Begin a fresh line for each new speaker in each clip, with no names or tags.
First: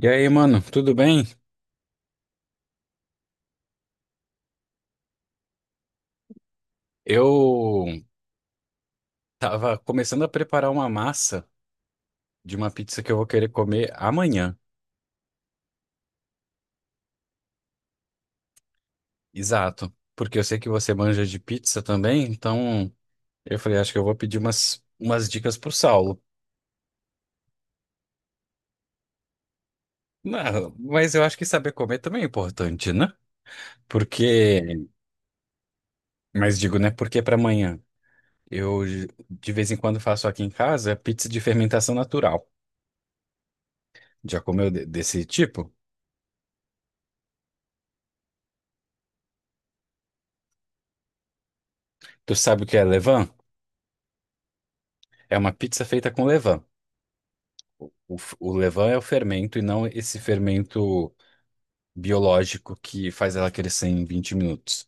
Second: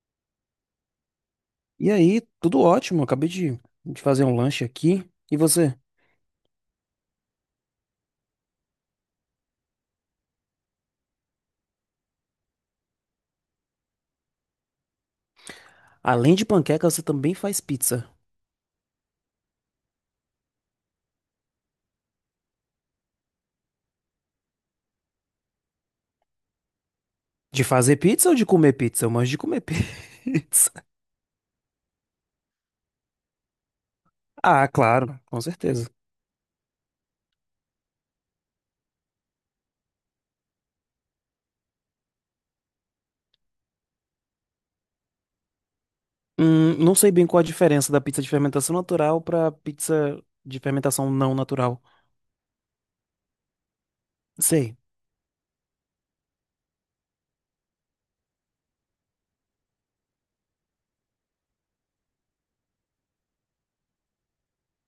E aí, mano, tudo bem?
E aí, tudo ótimo. Acabei de fazer um lanche aqui. E você?
Eu tava começando a preparar uma massa de uma pizza que eu vou querer comer amanhã.
Além de panqueca, você também faz pizza.
Exato. Porque eu sei que você manja de pizza também, então eu falei, acho que eu vou pedir umas dicas pro Saulo.
De fazer pizza ou de comer pizza? Eu manjo de comer pizza.
Não, mas eu acho que saber comer também é importante, né? Porque,
Ah, claro, com certeza.
mas digo, né? Porque para amanhã. Eu de vez em quando faço aqui em casa pizza de fermentação natural. Já comeu desse tipo?
Não sei bem qual a diferença da pizza de fermentação natural pra pizza de fermentação não natural.
Tu sabe o que é levain?
Sei.
É uma pizza feita com levain. O levain é o fermento e não esse fermento biológico que faz ela crescer em 20 minutos.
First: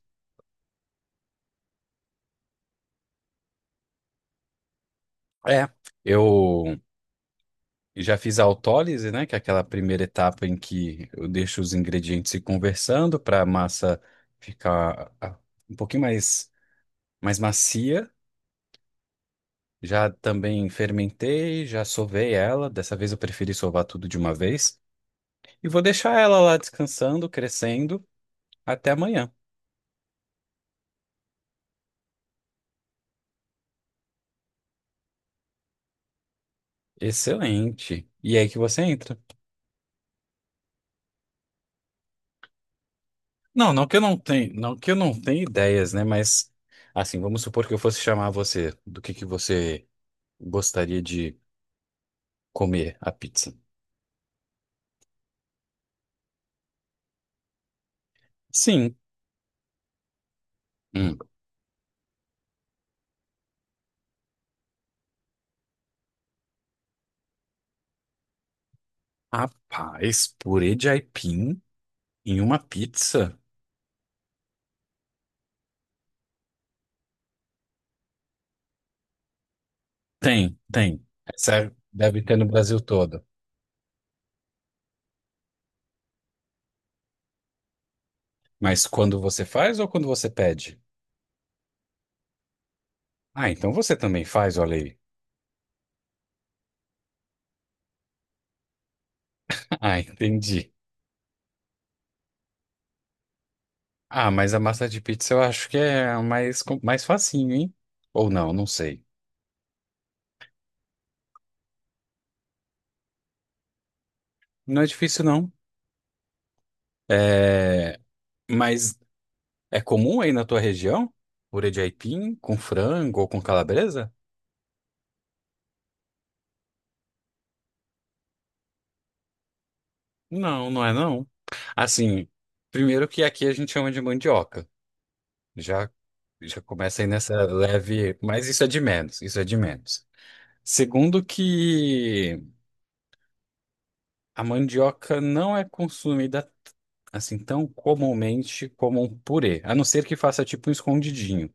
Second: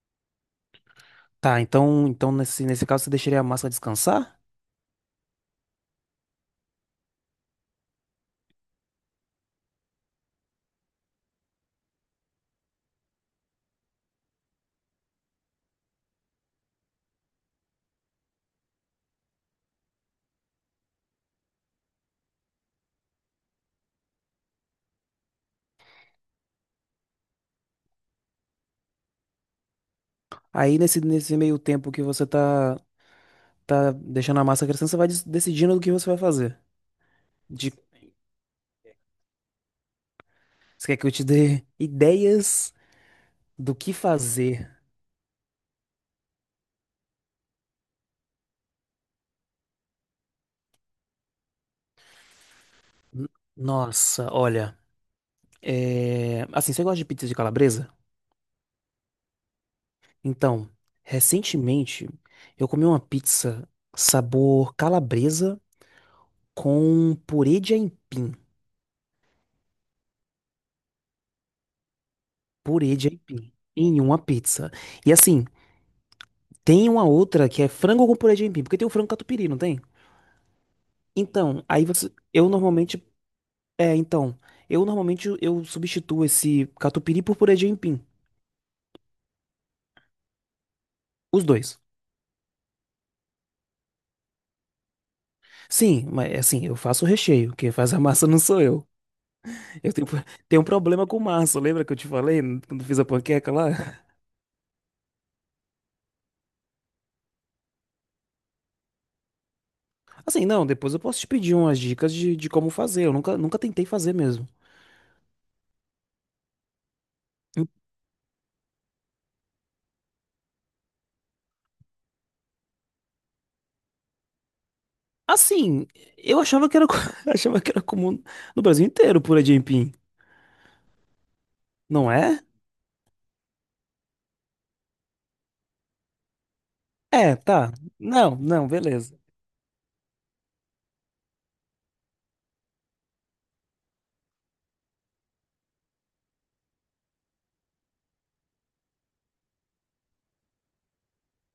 Tá, então nesse caso você deixaria a massa descansar?
É, eu já fiz a autólise, né, que é aquela primeira etapa em que eu deixo os ingredientes se conversando para a massa ficar um pouquinho mais macia. Já também fermentei, já sovei ela. Dessa vez eu preferi sovar tudo de uma vez. E vou deixar ela lá descansando, crescendo, até amanhã.
Aí nesse meio tempo que você tá deixando a massa crescendo, você vai decidindo o que você vai fazer. De-
Excelente. E é aí que você entra.
Você quer que eu te dê ideias
Não,
do
não
que
que eu não tenha,
fazer?
não que eu não tenha ideias, né? Mas assim, vamos supor que eu fosse chamar você do que você gostaria de comer a
N-
pizza.
Nossa, olha. Assim, você gosta de pizza de calabresa?
Sim.
Então,
Hum.
recentemente eu comi uma pizza sabor calabresa com purê de aipim.
Rapaz, purê de aipim em uma
Purê de
pizza?
aipim em uma pizza. E assim, tem uma outra que é frango com purê de aipim, porque tem o frango catupiry, não tem?
Tem, tem. Essa
Então,
é,
aí você,
deve ter no
eu
Brasil
normalmente,
todo.
é, então, eu normalmente eu substituo esse catupiry por purê de aipim.
Mas quando você faz ou quando você pede?
Os dois.
Ah, então você também faz, olha aí.
Sim, mas assim, eu faço o recheio. Quem faz a massa não sou eu. Eu
Ah,
tenho, tenho um
entendi.
problema com massa. Lembra que eu te falei quando fiz a panqueca lá?
Ah, mas a massa de pizza eu acho que é mais facinho, hein? Ou não, não sei.
Assim, não, depois eu posso te pedir umas dicas de como fazer. Eu nunca tentei fazer mesmo.
Não é difícil, não. É, mas é comum aí na tua região? Purê de aipim com frango ou com calabresa?
Assim, eu achava que era, achava que era comum no Brasil inteiro pura aipim.
Não, não é não.
Não
Assim,
é?
primeiro que aqui a gente chama de mandioca. Já já começa aí
É,
nessa
tá.
leve,
Não,
mas isso é
não,
de
beleza.
menos, isso é de menos. Segundo que a mandioca não é consumida assim tão comumente como um purê, a não ser que faça tipo um escondidinho.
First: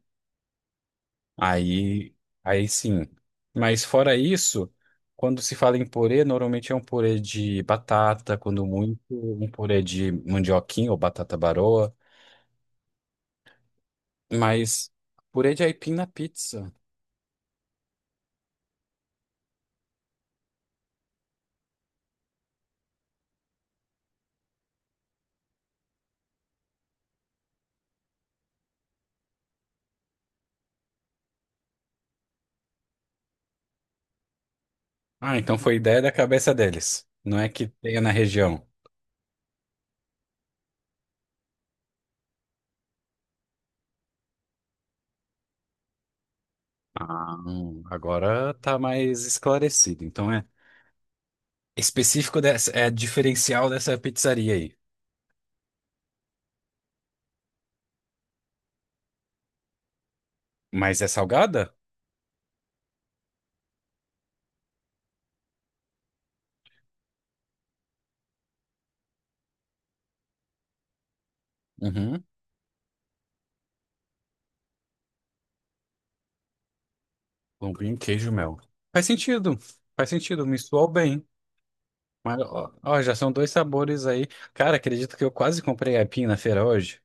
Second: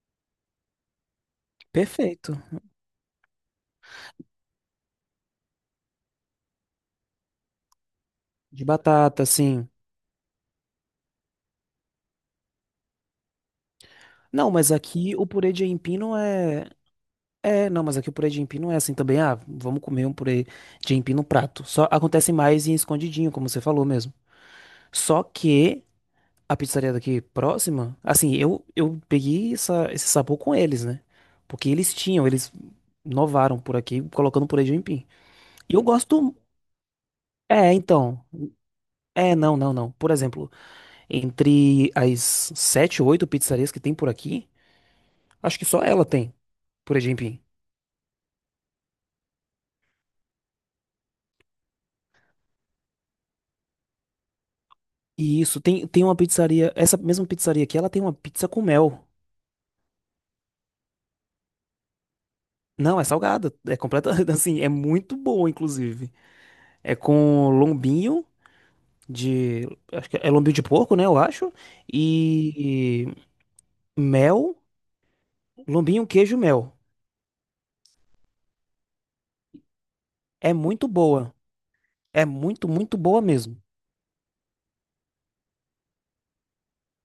Aí,
Perfeito.
aí sim. Mas fora isso, quando se fala em purê, normalmente é um purê de batata,
De
quando muito,
batata,
um
sim.
purê de mandioquinha ou batata baroa.
Não, mas
Mas
aqui o purê
purê de
de
aipim
aipim
na
não é.
pizza.
É, não, mas aqui o purê de aipim não é assim também. Ah, vamos comer um purê de aipim no prato. Só acontece mais em escondidinho, como você falou mesmo. Só que a pizzaria daqui próxima? Assim, eu peguei esse sabor com eles, né? Porque eles tinham, eles inovaram por aqui, colocando purê de aipim.
Ah, então
E
foi
eu
ideia da
gosto.
cabeça deles. Não é que
É,
tenha na
então.
região.
É, não, não, não. Por exemplo, entre as sete ou oito pizzarias que tem por aqui, acho que só ela tem purê de
Ah,
aipim.
agora tá mais esclarecido. Então é específico dessa, é diferencial dessa pizzaria aí.
E isso, tem uma pizzaria. Essa mesma pizzaria aqui, ela tem uma pizza com mel.
Mas é salgada?
Não, é salgada. É completa. Assim, é muito boa, inclusive. É com lombinho. de, Acho que é lombinho de porco, né, eu acho,
Uhum.
e mel, lombinho, queijo, mel.
Lombinho, queijo, mel. Faz sentido. Faz sentido,
É
me soou
muito
bem.
boa. É
Mas,
muito,
ó,
muito
ó, já
boa
são dois
mesmo.
sabores aí. Cara, acredito que eu quase comprei aipim na feira hoje.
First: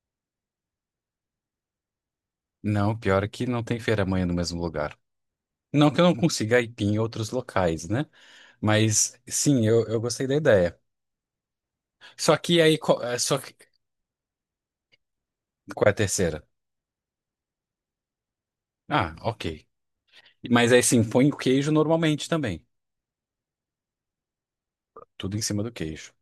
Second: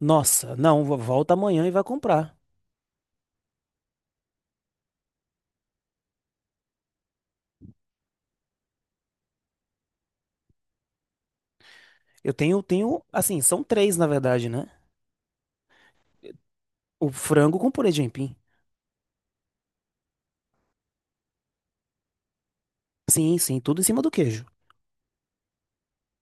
Nossa, não, volta amanhã e vai comprar.
Não, pior que não tem feira amanhã no mesmo lugar. Não que eu não consiga aipim em outros locais, né? Mas sim, eu gostei da ideia.
Eu
Só que aí,
tenho, assim, são três, na verdade, né?
qual é a terceira?
O frango com purê de aipim.
Ah, ok. Mas aí sim, põe o queijo normalmente também.
Sim, sim, tudo em cima do queijo.
Tudo em cima do queijo.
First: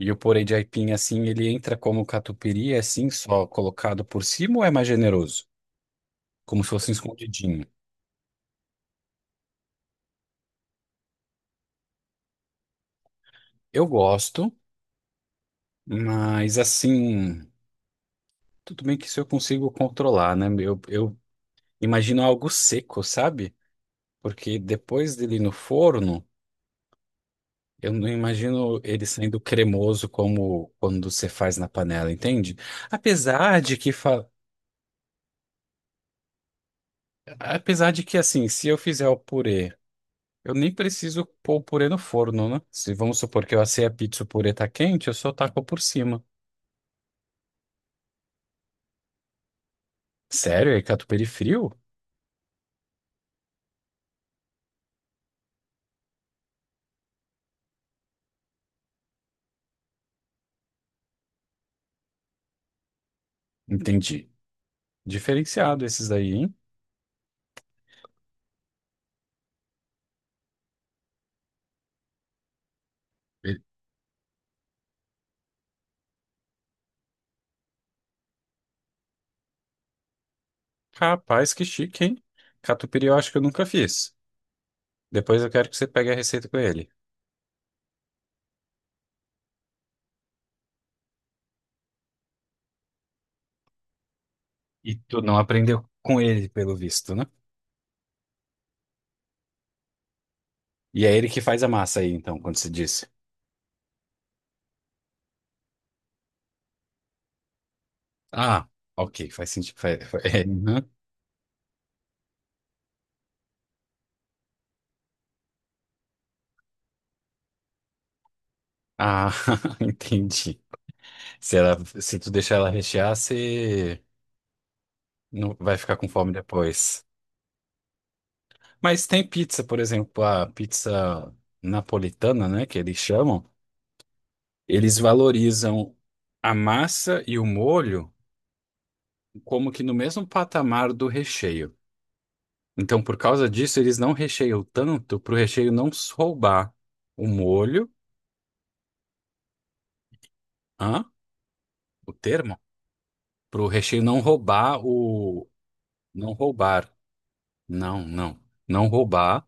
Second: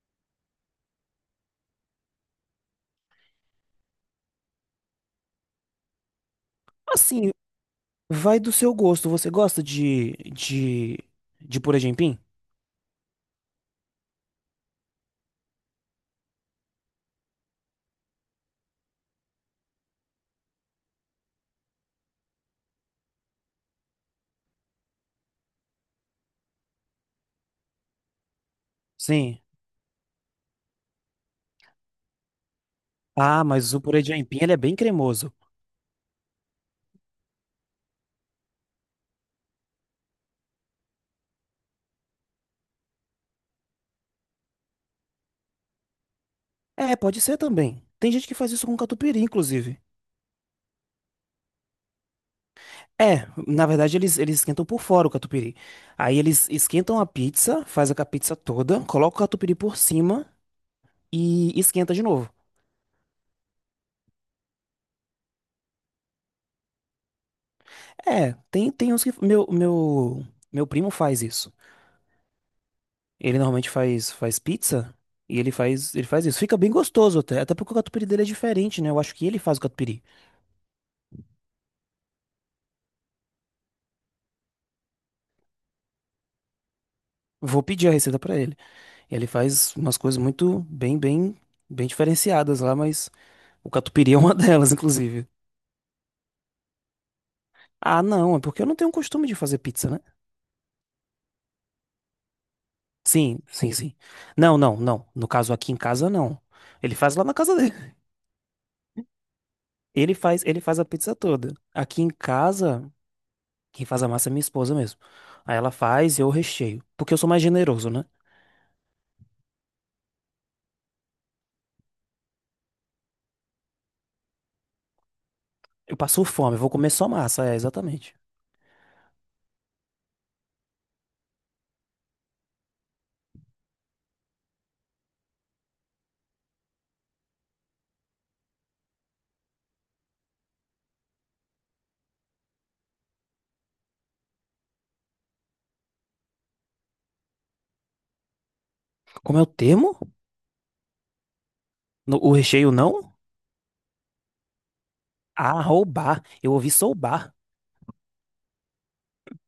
E o purê de aipim, assim, ele entra como catupiry, é, assim, só colocado por cima ou é mais generoso? Como se fosse um
Assim,
escondidinho.
vai do seu gosto. Você gosta de purê de aipim?
Eu gosto. Mas assim. Tudo bem que isso eu consigo controlar, né? Eu imagino algo seco, sabe? Porque depois dele no forno, eu não imagino ele saindo
Sim.
cremoso como quando você faz na panela, entende?
Ah,
Apesar
mas
de
o
que,
purê de
fa...
aipim, ele é bem cremoso.
apesar de que assim, se eu fizer o purê, eu nem preciso pôr o purê no forno, né? Se vamos supor que eu assei a pizza, e o purê tá quente, eu só taco por cima.
É, pode ser também. Tem gente que faz isso com catupiry, inclusive.
Sério? É catupiry frio?
É, na verdade eles esquentam por fora o catupiry. Aí eles esquentam a pizza, faz a pizza toda, coloca o catupiry por cima e esquenta de novo.
Entendi. Diferenciado esses daí, hein?
É, tem uns que. Meu primo faz isso. Ele normalmente faz pizza e ele ele faz isso. Fica bem gostoso até porque o catupiry dele é diferente, né? Eu acho que ele faz o catupiry.
Rapaz, que chique, hein? Catupiry eu acho que eu nunca fiz. Depois eu quero que você pegue a receita com ele.
Vou pedir a receita pra ele. Ele faz umas coisas muito bem diferenciadas lá, mas o catupiry é uma delas,
E tu
inclusive.
não aprendeu com ele, pelo visto, né?
Ah, não, é porque eu não tenho costume de fazer pizza, né?
E é ele que faz a massa aí, então, quando você disse.
Sim, sim, sim. Não, não, não. No caso aqui em casa não. Ele faz lá na casa dele.
Ah, ok, faz sentido.
Ele
É,
ele faz a
uhum.
pizza toda. Aqui em casa, quem faz a massa é minha esposa mesmo. Aí ela faz e eu recheio, porque eu sou mais generoso, né?
Ah, entendi. Se tu deixar ela rechear, você não vai
Eu
ficar com
passo
fome
fome, eu vou comer
depois.
só massa, é exatamente.
Mas tem pizza, por exemplo, a pizza napolitana, né, que eles chamam. Eles valorizam a massa e o molho como que no mesmo patamar do recheio. Então, por causa disso, eles não recheiam tanto para o recheio não roubar o molho,
Como é o termo?
hã? O
O
termo?
recheio não?
Para o recheio não roubar o.
Ah, roubar.
Não
Eu ouvi
roubar.
soubar.
Não, não. Não roubar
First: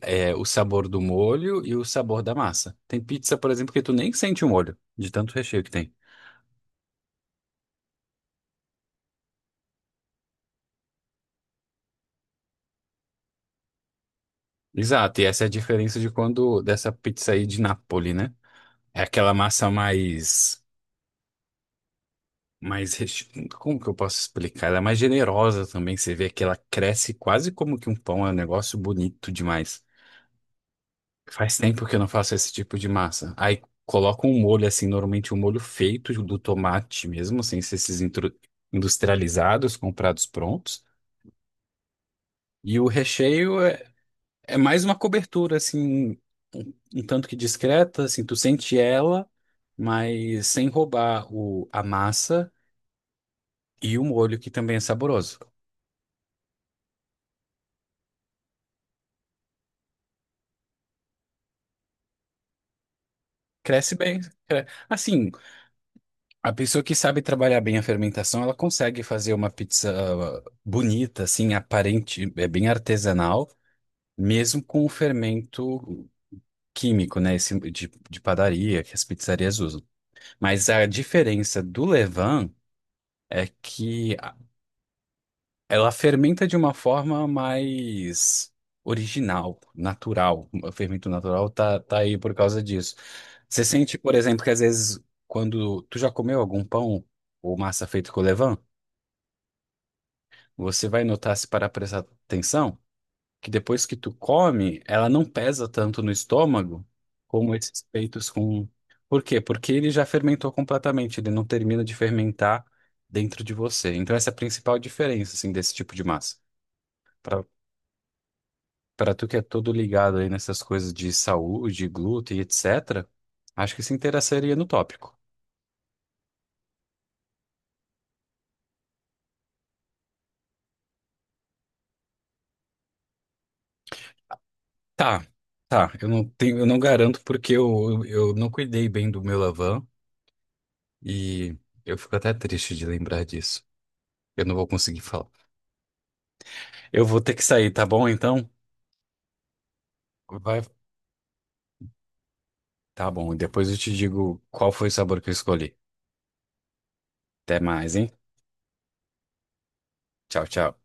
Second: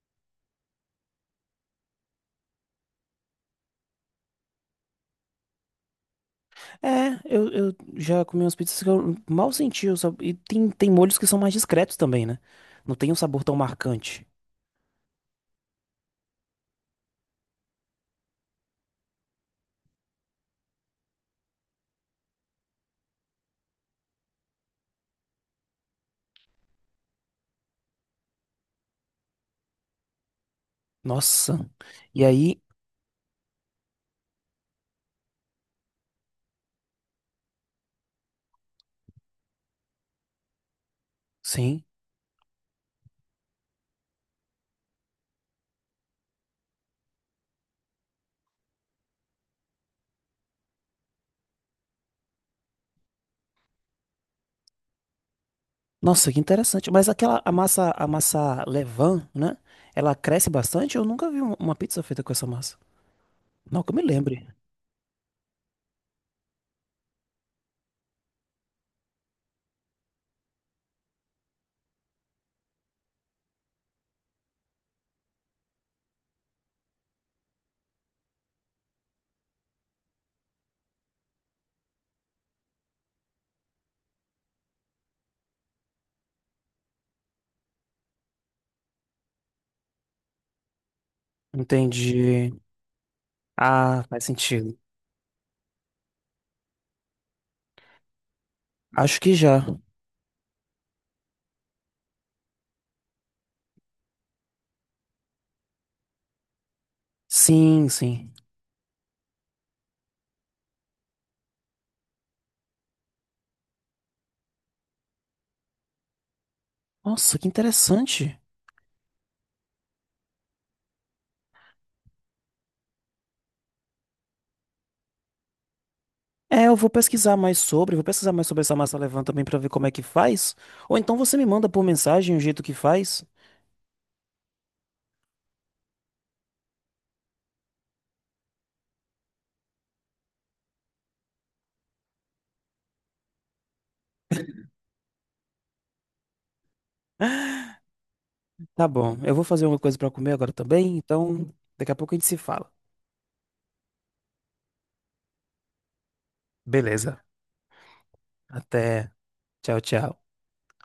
é, o sabor do molho e o sabor da massa. Tem pizza, por exemplo, que tu nem sente o molho, de tanto recheio que tem.
É, eu já comi umas pizzas que eu mal senti, o sabor. E tem molhos que são mais discretos também, né? Não tem um sabor tão marcante.
Exato, e essa é a diferença de quando dessa pizza aí de Napoli, né? É aquela massa mais mais. Como que eu posso explicar? Ela é mais generosa também. Você vê que ela cresce quase como que um pão. É um negócio bonito demais. Faz
Nossa.
tempo que eu não
E
faço esse
aí,
tipo de massa. Aí coloca um molho assim, normalmente um molho feito do tomate mesmo, sem ser esses industrializados, comprados prontos.
sim.
E o recheio é mais uma cobertura, assim, um, um tanto que discreta, assim, tu sente ela, mas sem roubar a massa e o molho, que também é saboroso.
Nossa, que interessante. Mas aquela a massa levain, né? Ela cresce bastante? Eu nunca vi uma pizza feita com essa massa. Não, que eu
Cresce
me
bem.
lembre.
Assim, a pessoa que sabe trabalhar bem a fermentação, ela consegue fazer uma pizza bonita, assim, aparente, é bem artesanal, mesmo com o fermento químico, né? Esse de padaria que as pizzarias usam. Mas a diferença do levain é que ela fermenta de uma forma mais original, natural. O fermento natural tá aí por
Entendi.
causa disso. Você sente,
Ah,
por
faz
exemplo, que às
sentido.
vezes quando tu já comeu algum pão ou massa feito com levain,
Acho que já.
você vai notar, se parar pra prestar atenção, que depois que tu come, ela não pesa tanto no estômago como esses
Sim,
peitos
sim.
com... Por quê? Porque ele já fermentou completamente, ele não termina de fermentar dentro de você. Então essa é a principal diferença, assim, desse tipo de massa.
Nossa, que interessante.
Para tu que é todo ligado aí nessas coisas de saúde, glúten, etc., acho que se interessaria no tópico.
É, eu vou pesquisar mais sobre, vou pesquisar mais sobre essa massa levain também pra ver como é que faz. Ou então você me manda por mensagem o jeito que faz.
Tá, tá. Eu não tenho, eu não garanto porque eu não cuidei bem do meu Lavan e eu fico até triste de lembrar disso. Eu não vou conseguir falar. Eu vou ter que sair, tá bom? Então,
Tá bom. Eu vou fazer uma coisa pra comer agora
vai.
também, então daqui a pouco a gente se fala.
Tá bom. E depois eu te digo qual foi o sabor que eu escolhi.
Beleza.
Até mais, hein?
Até. Tchau, tchau.
Tchau, tchau.